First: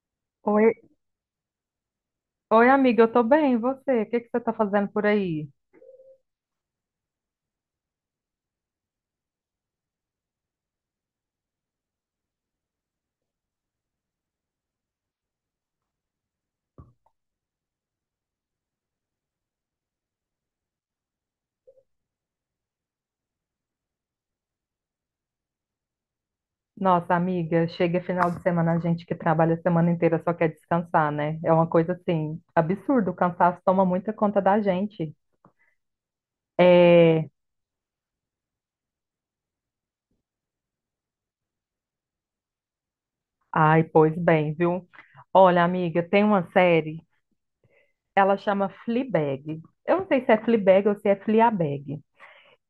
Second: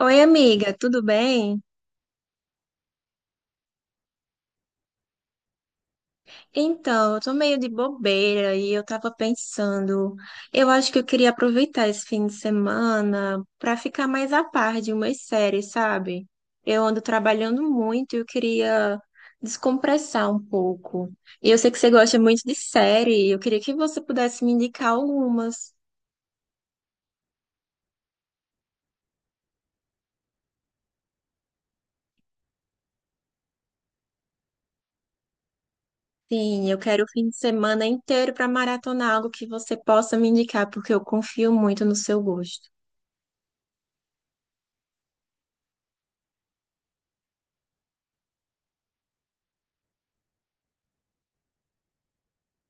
Oi, Oi, amiga, tudo bem? oi, amiga, eu tô bem, e você? O que que você tá fazendo por aí? Então, eu tô meio de bobeira e eu tava pensando, eu acho que eu queria aproveitar esse fim de semana pra ficar mais a par de umas séries, sabe? Eu ando trabalhando muito e eu queria descompressar um pouco. E eu sei que você gosta muito de série, e eu queria que você pudesse me indicar algumas. Nossa, amiga, chega final de semana, a gente que trabalha a semana inteira só quer descansar, né? É uma coisa assim, absurdo, o cansaço toma muita conta da gente. Sim, eu quero o fim É, de semana inteiro pra maratonar algo que você possa me indicar, porque eu confio muito no seu gosto. ai, pois bem, viu? Olha, amiga, tem uma série, ela chama Fleabag. Eu não sei se é Fleabag ou se é Fleabag.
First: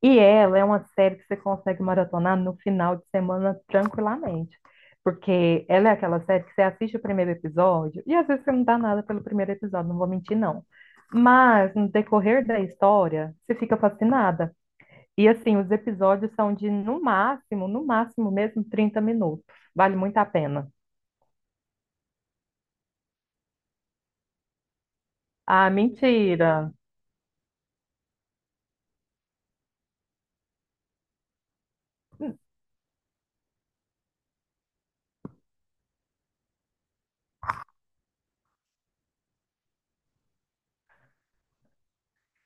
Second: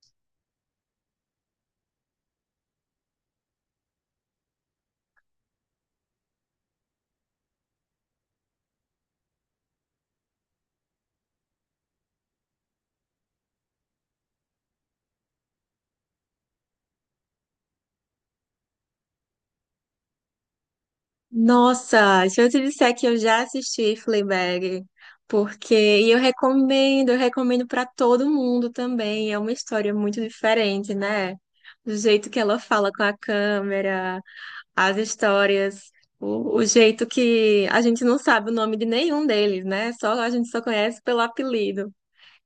E ela é uma série que você consegue maratonar no final de semana tranquilamente. Porque ela é aquela série que você assiste o primeiro episódio e às vezes você não dá nada pelo primeiro episódio, não vou mentir, não. Mas no decorrer da história, você fica fascinada. E assim, os episódios são de no máximo, no máximo mesmo 30 minutos. Vale muito a pena. Nossa, se eu te disser que eu já assisti Fleabag, Ah, porque mentira. Eu recomendo para todo mundo também. É uma história muito diferente, né? Do jeito que ela fala com a câmera, as histórias, o jeito que a gente não sabe o nome de nenhum deles, né? Só a gente só conhece pelo apelido.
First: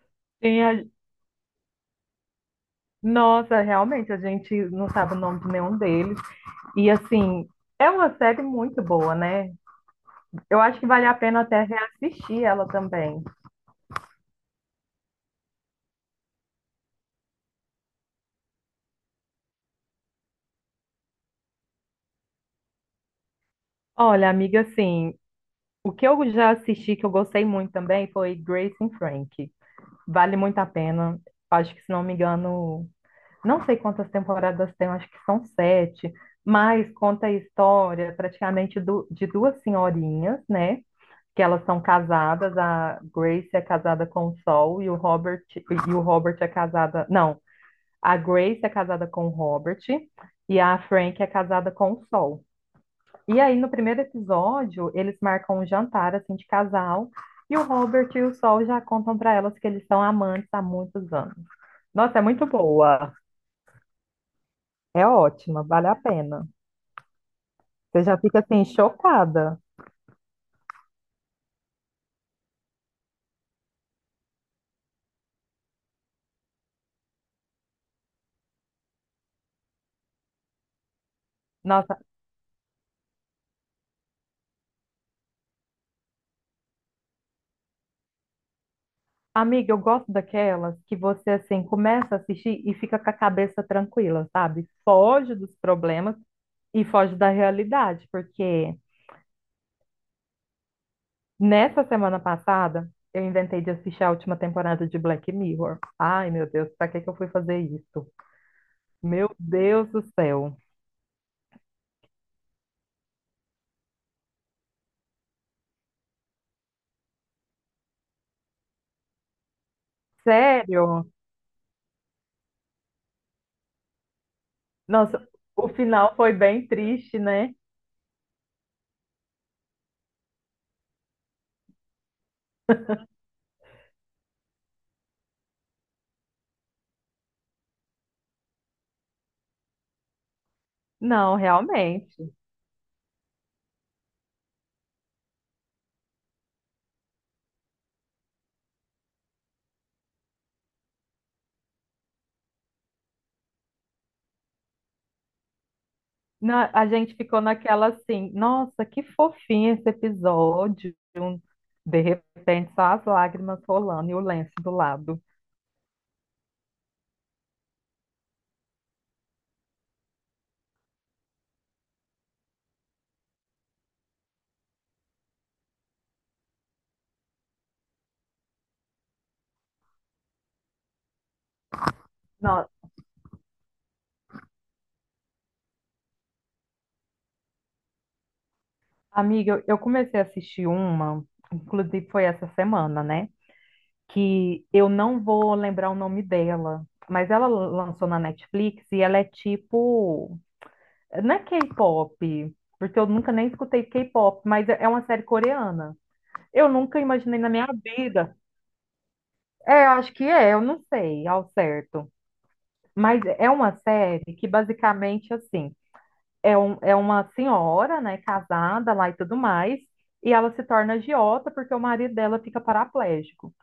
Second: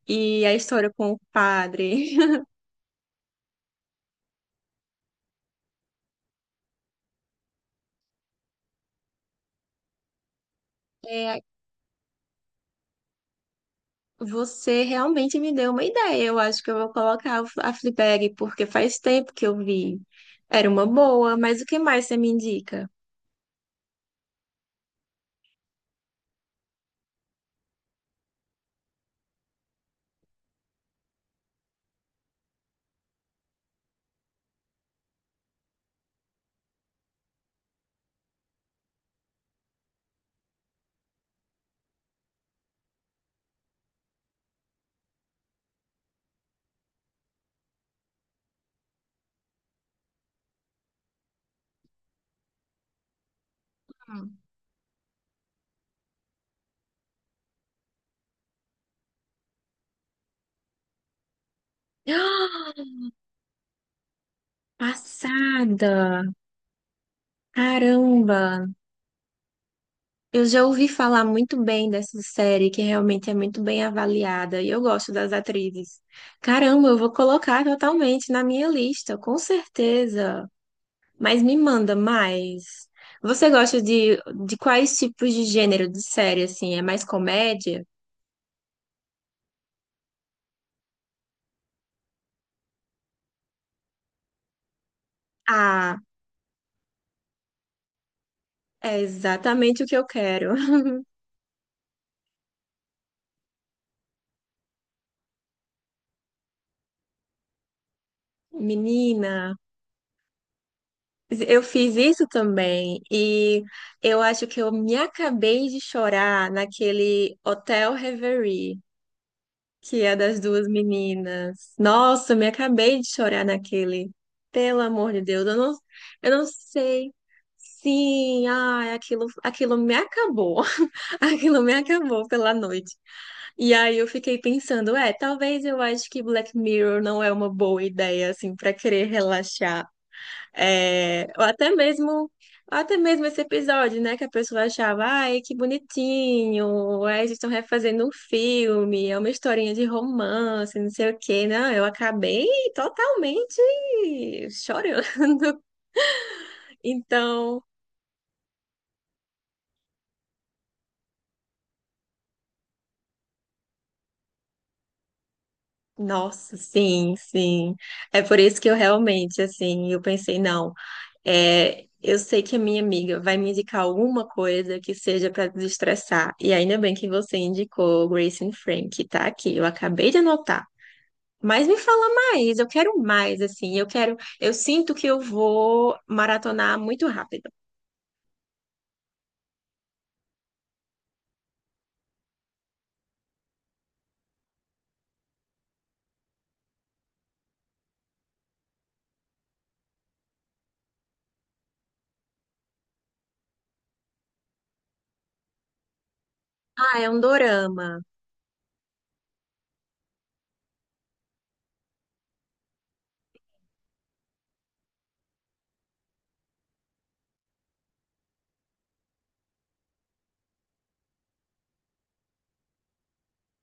E a Tem a- história com o padre. Nossa, realmente, a gente não sabe o nome de nenhum deles. E assim, é uma série muito boa, né? Eu acho que vale a pena até reassistir ela também. Você realmente me deu uma ideia. Eu acho que eu vou colocar a Fleabag, porque faz tempo que eu vi. Era uma boa, mas o que mais você me indica? Olha, amiga, assim, o que eu já assisti que eu gostei muito também foi Grace and Frank. Vale muito a pena. Acho que, se não me engano, não sei quantas temporadas tem, acho que são sete, mas conta a história praticamente de duas senhorinhas, né? Que elas são casadas, a Grace é casada com o Sol e o Robert é casada. Não, a Grace é casada com o Robert e a Frank é casada com o Sol. E aí, no primeiro Hum. episódio, eles marcam um jantar, assim, de casal, e o Robert e o Sol já contam para elas que eles são amantes há muitos anos. Nossa, é muito boa. É ótima, vale Passada! a pena. Você já fica, Caramba! assim, chocada. Eu já ouvi falar muito bem dessa série, que realmente é muito bem avaliada, e eu gosto das atrizes. Caramba, eu vou colocar totalmente na minha lista, com certeza. Mas me manda Nossa, mais. Você gosta de, de quais tipos de gênero de série, assim? É mais comédia? amiga, eu gosto daquelas que você, assim, começa a assistir e fica com a cabeça tranquila, sabe? Foge dos Ah, problemas e foge da realidade, porque é exatamente o que eu quero. nessa semana passada, eu inventei de assistir a última temporada de Black Mirror. Ai, meu Deus, pra que que eu fui fazer isso? Menina, Meu Deus do céu. eu fiz isso também e eu acho que eu me acabei de chorar naquele Hotel Reverie, que é das duas Sério? meninas. Nossa, eu me acabei de chorar naquele. Pelo amor Nossa, de Deus, o final eu foi não bem sei. triste, né? Sim, ai, aquilo me acabou. Aquilo me acabou pela noite. E aí eu fiquei pensando, é, talvez eu acho que Black Mirror não é uma boa ideia, assim, para querer relaxar. É, Não, ou até mesmo, realmente. até mesmo esse episódio, né, que a pessoa achava, ai, que bonitinho, é, eles estão refazendo um filme, é uma historinha de romance, não sei o quê. Não, eu acabei totalmente chorando. A gente ficou Então, naquela assim, nossa, que fofinho esse episódio. De repente, só as lágrimas rolando e o lenço do lado. nossa, sim, sim. É por isso que eu realmente, assim, eu pensei, não. É, eu sei que a minha amiga vai me indicar alguma coisa que seja para desestressar. E ainda bem que você indicou Grace and Frank, que tá aqui. Eu acabei de anotar. Mas me fala mais, eu Não, quero mais, assim, eu quero, eu sinto que eu vou maratonar muito rápido. amiga, eu comecei a assistir uma, inclusive foi essa semana, né? Que eu não vou lembrar o nome dela, mas ela lançou na Netflix e ela é tipo, não é K-pop, porque eu nunca nem escutei K-pop, mas é uma série coreana. Eu Ah, nunca é um imaginei na minha dorama. vida. É, eu acho que é, eu não sei ao certo. Mas é uma série que basicamente assim, é, um, é uma senhora, né, casada lá e tudo mais, e ela se torna agiota porque o marido dela fica paraplégico.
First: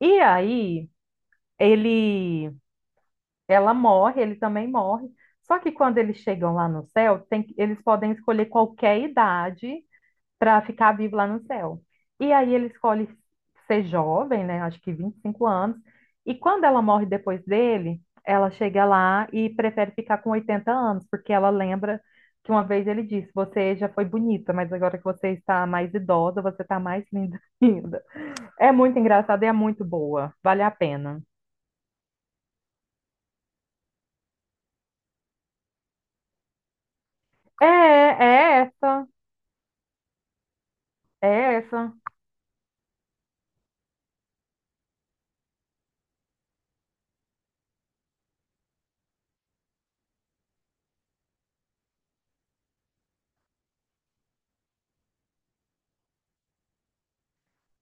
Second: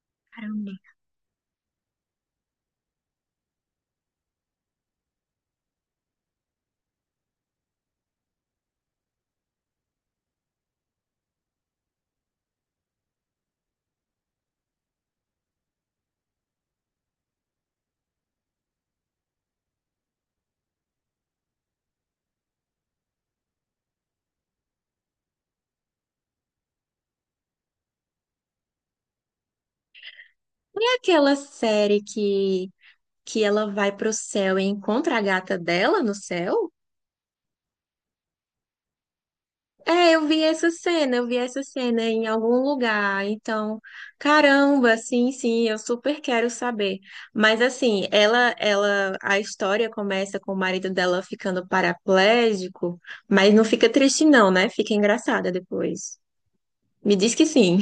E Caramba. aí ele Ela morre, ele também morre. Só que quando eles chegam lá no céu, eles podem escolher qualquer idade para ficar vivo lá no céu. E aí ele escolhe ser jovem, né? Acho que 25 anos. E quando ela morre depois dele, ela chega lá e prefere ficar com 80 anos, porque ela lembra que uma vez ele disse: Você já foi bonita, mas agora que você está mais idosa, você está mais linda ainda. É muito engraçada e é muito boa. Vale a É pena. aquela série que ela vai pro céu e encontra a gata dela no céu? É, é essa. É, eu vi essa cena, eu vi É essa essa. cena em algum lugar. Então, caramba, sim, sim, eu super quero saber. Mas assim, a história começa com o marido dela ficando paraplégico, mas não fica triste não, né? Fica engraçada depois. Me diz que sim.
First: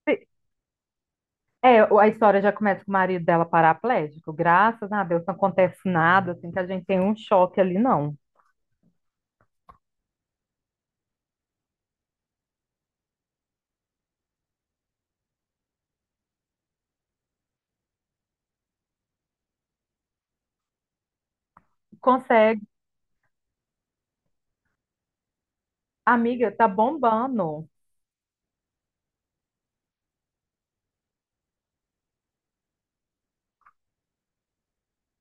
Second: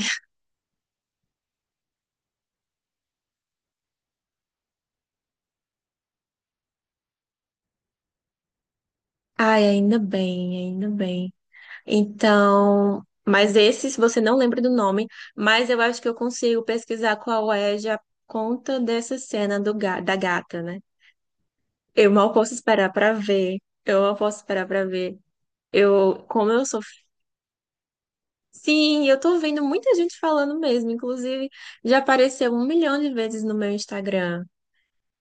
É, o- a história já começa com o marido dela paraplégico. Graças a Deus não acontece nada, assim, que a gente tem um choque ali, não. Ai, ainda bem, ainda bem. Então, mas esse, se você não lembra do nome, mas eu acho que eu consigo pesquisar qual é já por conta dessa cena do, da gata, né? Eu mal posso Consegue. esperar pra ver. Eu mal posso esperar pra ver. Eu, Amiga, como eu tá sou. bombando. Sim, eu tô vendo muita gente falando mesmo. Inclusive, já apareceu um milhão de vezes no meu Instagram.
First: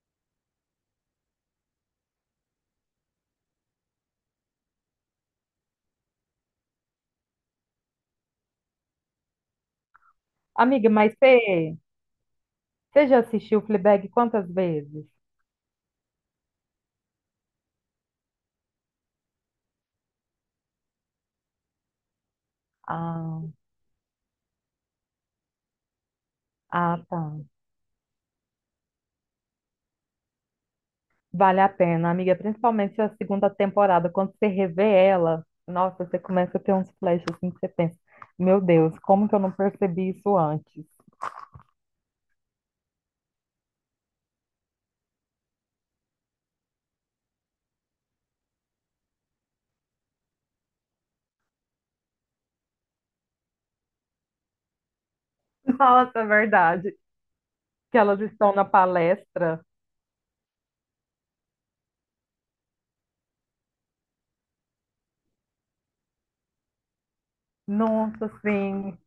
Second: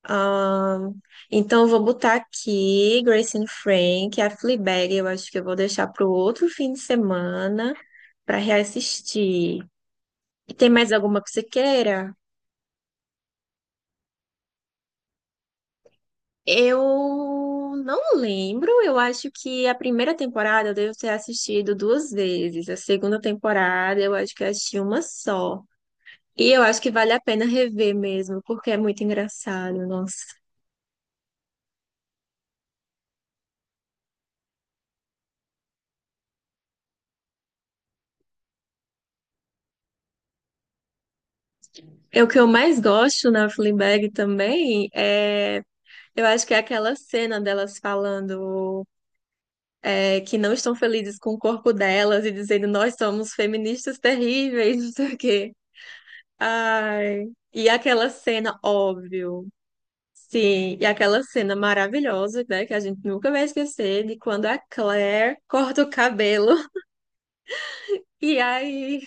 Ahn, então, eu vou botar aqui Grace and Frank, a Fleabag. Eu acho que eu vou deixar pro outro fim de semana pra reassistir. E tem Amiga, mais mas alguma que você você queira? você já assistiu Fleabag quantas vezes? Eu não lembro, eu acho que a primeira temporada eu devo ter assistido duas vezes, a segunda Ah, temporada eu acho que eu assisti uma só. E eu acho que ah, vale tá. a pena rever mesmo, porque é muito engraçado, nossa. Vale a pena, amiga, principalmente a segunda temporada. Quando você revê ela, nossa, você começa a ter uns flashes assim que você pensa, meu Deus, como que eu não percebi isso antes? É o que eu mais gosto na Fleabag também, é, eu acho que é aquela cena delas falando é, que não estão felizes com o corpo delas e dizendo nós somos feministas terríveis, não sei o quê. Nossa, é verdade. Ai, e Que aquela elas estão cena, na óbvio. palestra. Sim, e aquela cena maravilhosa, né, que a gente nunca vai esquecer, de quando a Claire corta o cabelo Nossa, e sim. aí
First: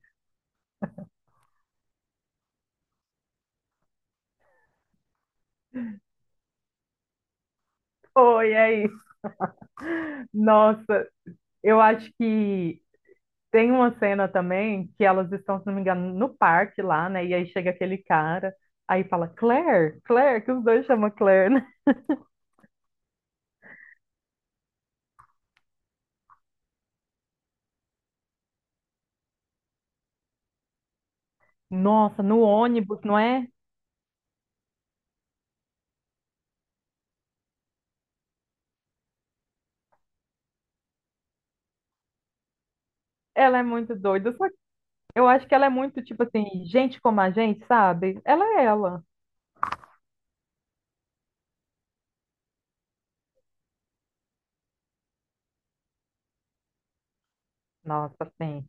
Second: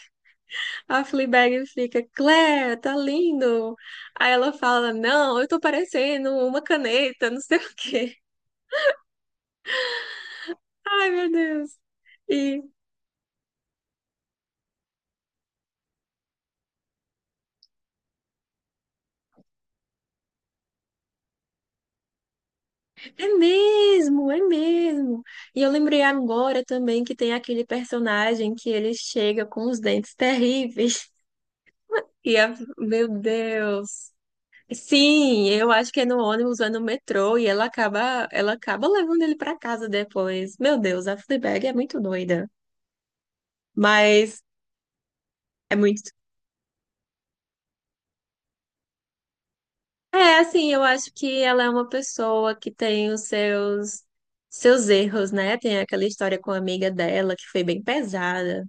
a Fleabag fica, Claire, tá lindo. Aí ela fala, não, eu tô parecendo uma caneta, não sei o quê. Foi aí. Nossa, Ai, meu Deus. eu acho E que tem uma cena também que elas estão, se não me engano, no parque lá, né? E aí chega aquele cara, aí fala Claire, Claire, que os dois chamam Claire, né? é mesmo, é mesmo. E eu lembrei agora também que tem aquele personagem que ele chega com os dentes terríveis. Nossa, E no a... ônibus, Meu não é? Deus. Sim, eu acho que é no ônibus, é no metrô e ela acaba levando ele pra casa depois. Meu Deus, a Fleabag é muito doida, Ela é muito doida. mas Só que eu acho que ela é é muito, muito. tipo assim, gente como a gente, sabe? Ela é ela. É, assim, eu acho que ela é uma pessoa que tem os seus erros, né? Tem aquela história com a amiga dela que foi bem Nossa, pesada. sim.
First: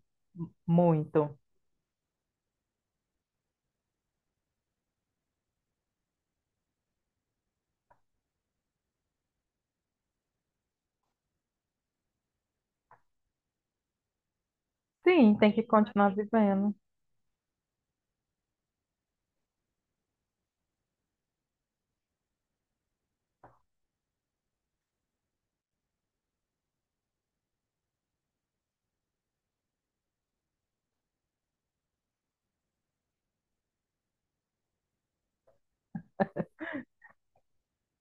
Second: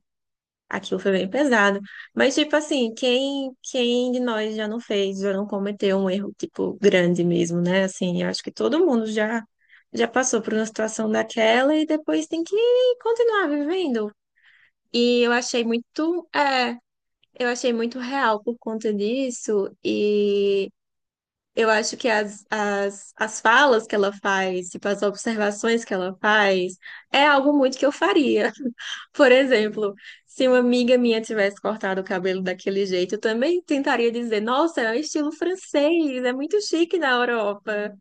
Aquilo foi bem Muito. pesado. Mas, tipo assim, quem de nós já não fez, já não cometeu um erro, tipo, grande mesmo, né? Assim, eu acho que todo mundo já passou por uma situação daquela e depois tem que continuar vivendo. E eu Sim, tem que achei continuar muito, é, vivendo. eu achei muito real por conta disso. E eu acho que as falas que ela faz, tipo, as observações que ela faz, é algo muito que eu faria. Por exemplo, se uma amiga minha tivesse cortado o cabelo daquele jeito, eu também tentaria dizer, nossa, é um estilo francês, é muito chique na Europa.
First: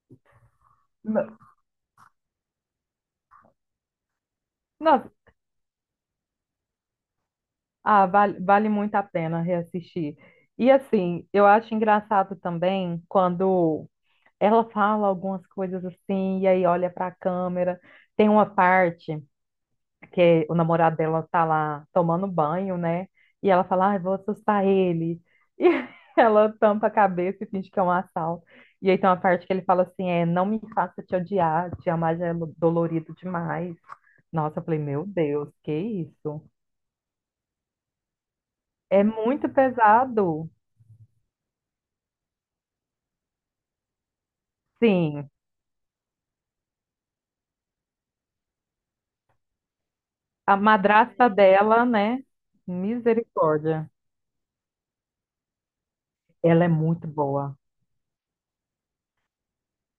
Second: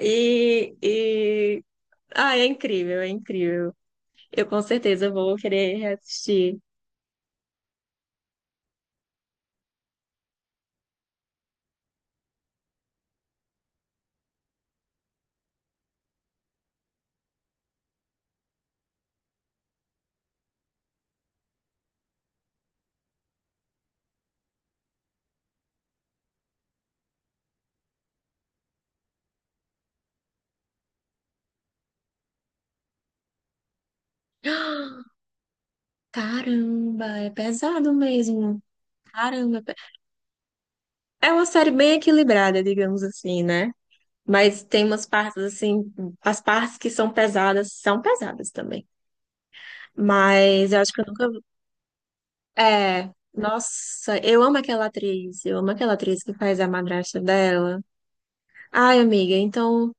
No- E... Ah, é incrível, é incrível. Eu com Nossa, certeza vou querer reassistir. ah, vale, vale muito a pena reassistir. E assim, eu acho engraçado também quando ela fala algumas coisas assim, e aí olha para a câmera. Tem uma parte que o namorado dela tá lá tomando banho, né? E ela fala, ai, vou assustar ele. E ela tampa a cabeça e finge que é um assalto. E aí tem uma parte que ele fala assim, é, não me faça te odiar, te amar já é dolorido demais. Nossa, eu falei, meu Deus, que isso? Caramba, é pesado mesmo. É muito Caramba, pesado. é uma série bem equilibrada, digamos assim, né? Mas tem umas Sim, partes assim, as partes que são pesadas também. a Mas eu acho que eu nunca. madrasta dela, né? É, Misericórdia. nossa, eu amo aquela atriz, eu amo aquela atriz que faz Ela a é muito madrasta boa. dela. Ai, amiga, então,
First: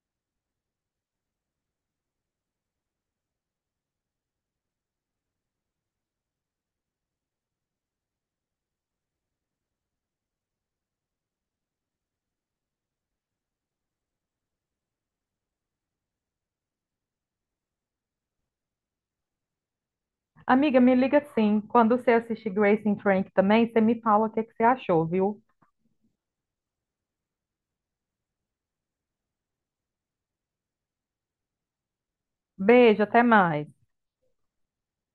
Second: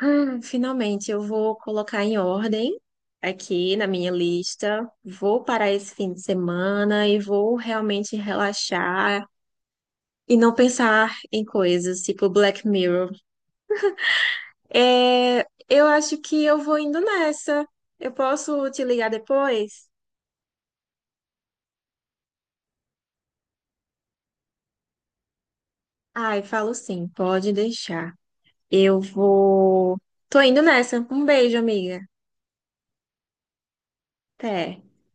finalmente eu vou colocar em ordem aqui na minha lista. Vou parar esse fim de semana e vou realmente relaxar e não pensar em coisas tipo Black Mirror. É, eu acho que eu vou indo nessa. Eu posso te ligar depois? Amiga, me liga sim. Quando você assistir Grace and Frank também, você me fala o que é que você achou, viu? Ai, falo sim, pode deixar. Eu vou. Tô indo nessa. Um beijo, amiga. Beijo, até mais. Até.